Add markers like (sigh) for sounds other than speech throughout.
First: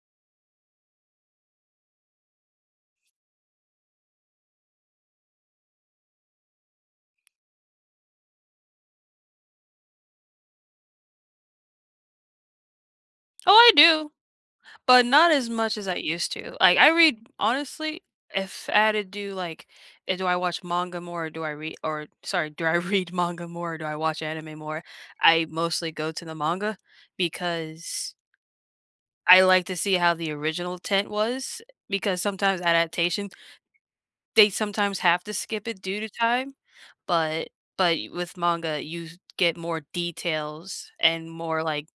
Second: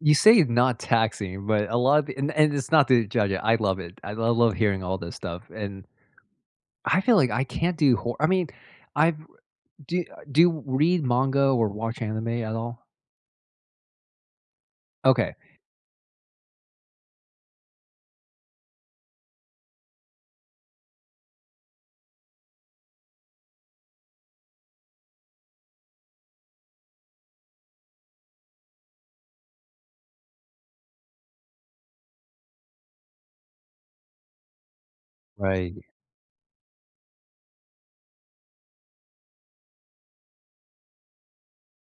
You say it not taxing, but a lot the and and it's not to judge it, I love it, I I love hearing all this stuff, and I feel like I can't do hor I mean, I've, uh, do do you read manga or watch anime at all? Oh, I do, but not Okay. as much as I used to, like, I read honestly, if I had to do, like, eh, do I watch manga more, or do I re or sorry, do I read manga more, do I watch anime more? I mostly go to the manga, because I like to see how the original tent was, eh, because sometimes adaptation they sometimes have to skip Right. it due to time. But but y with manga, you get more details and more, like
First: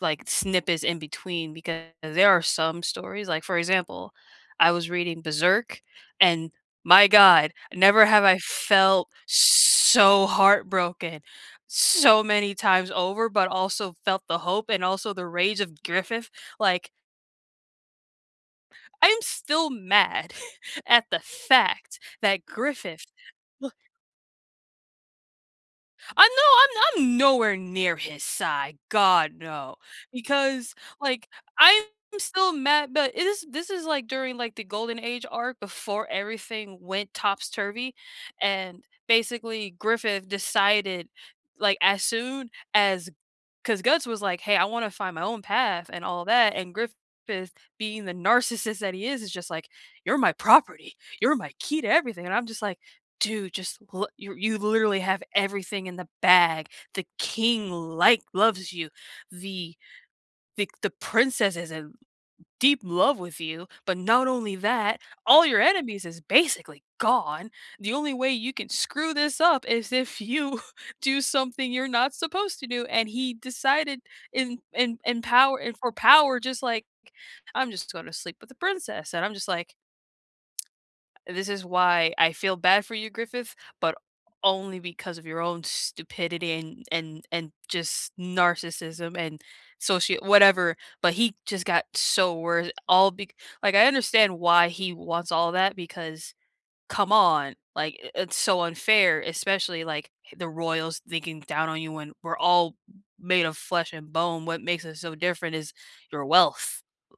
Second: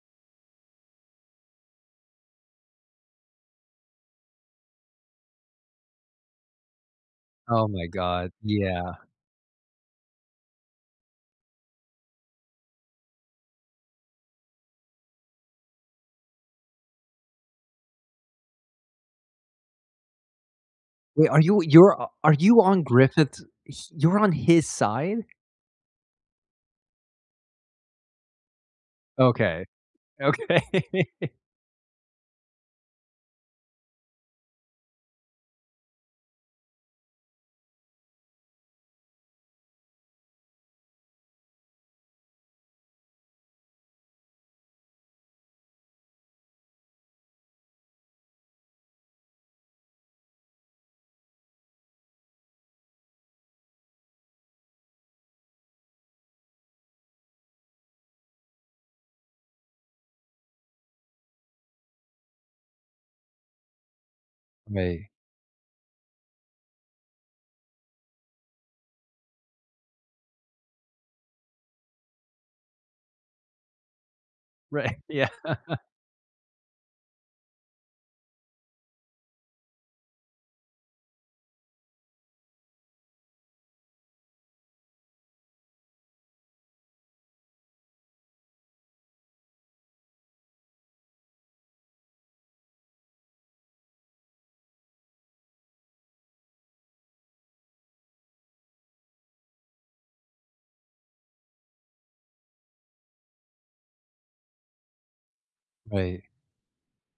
like snippets in between; because there are some stories like, for example, I was reading Berserk, and my god! Oh my Never have god. I Yeah. felt so heartbroken so many times over, but also felt the hope and also the rage of Griffith, like I'm still mad (chuckles) at the Wait, are you you're fact a are that you on Griffith Griffith's ba s you're on his side? I no, I'm no I'm nowhere near his side. God Okay. no! Because, Okay. like, (laughs) I'm still mad but it is this is like during, like, the Golden Age arc before everything went top's-turvy, and basically Griffith decided, like, as soon as 'cause Guts was like, "Hey, I wanna find my own path and all that," and Griffith being the narcissist that he is, is just like, "You're my property. You're my key to everything." And I'm just like, "Dude, just lo you you've literally have everything in the bag, the king, like loves you, the the the princess is in deep love with you, but not only that, Right. all your enemies is basically gone. The only way you can screw this up is if you do something you're not supposed to do," and he decided in Right. in in Yeah. power and (chuckles) for power just like, "I'm just gonna sleep with the princess," and I'm just like, (tsk) "This is why I feel bad for you, Griffith, but only because of your own stupidity and and and just narcissism and socia whatever." But he just got so wor all bec like, I understand why he wants all that because, come on, like, i it's so unfair, especially, like, h the royals thinking down on you when we're all made of flesh and bone, what makes us so different is Right. your wealth.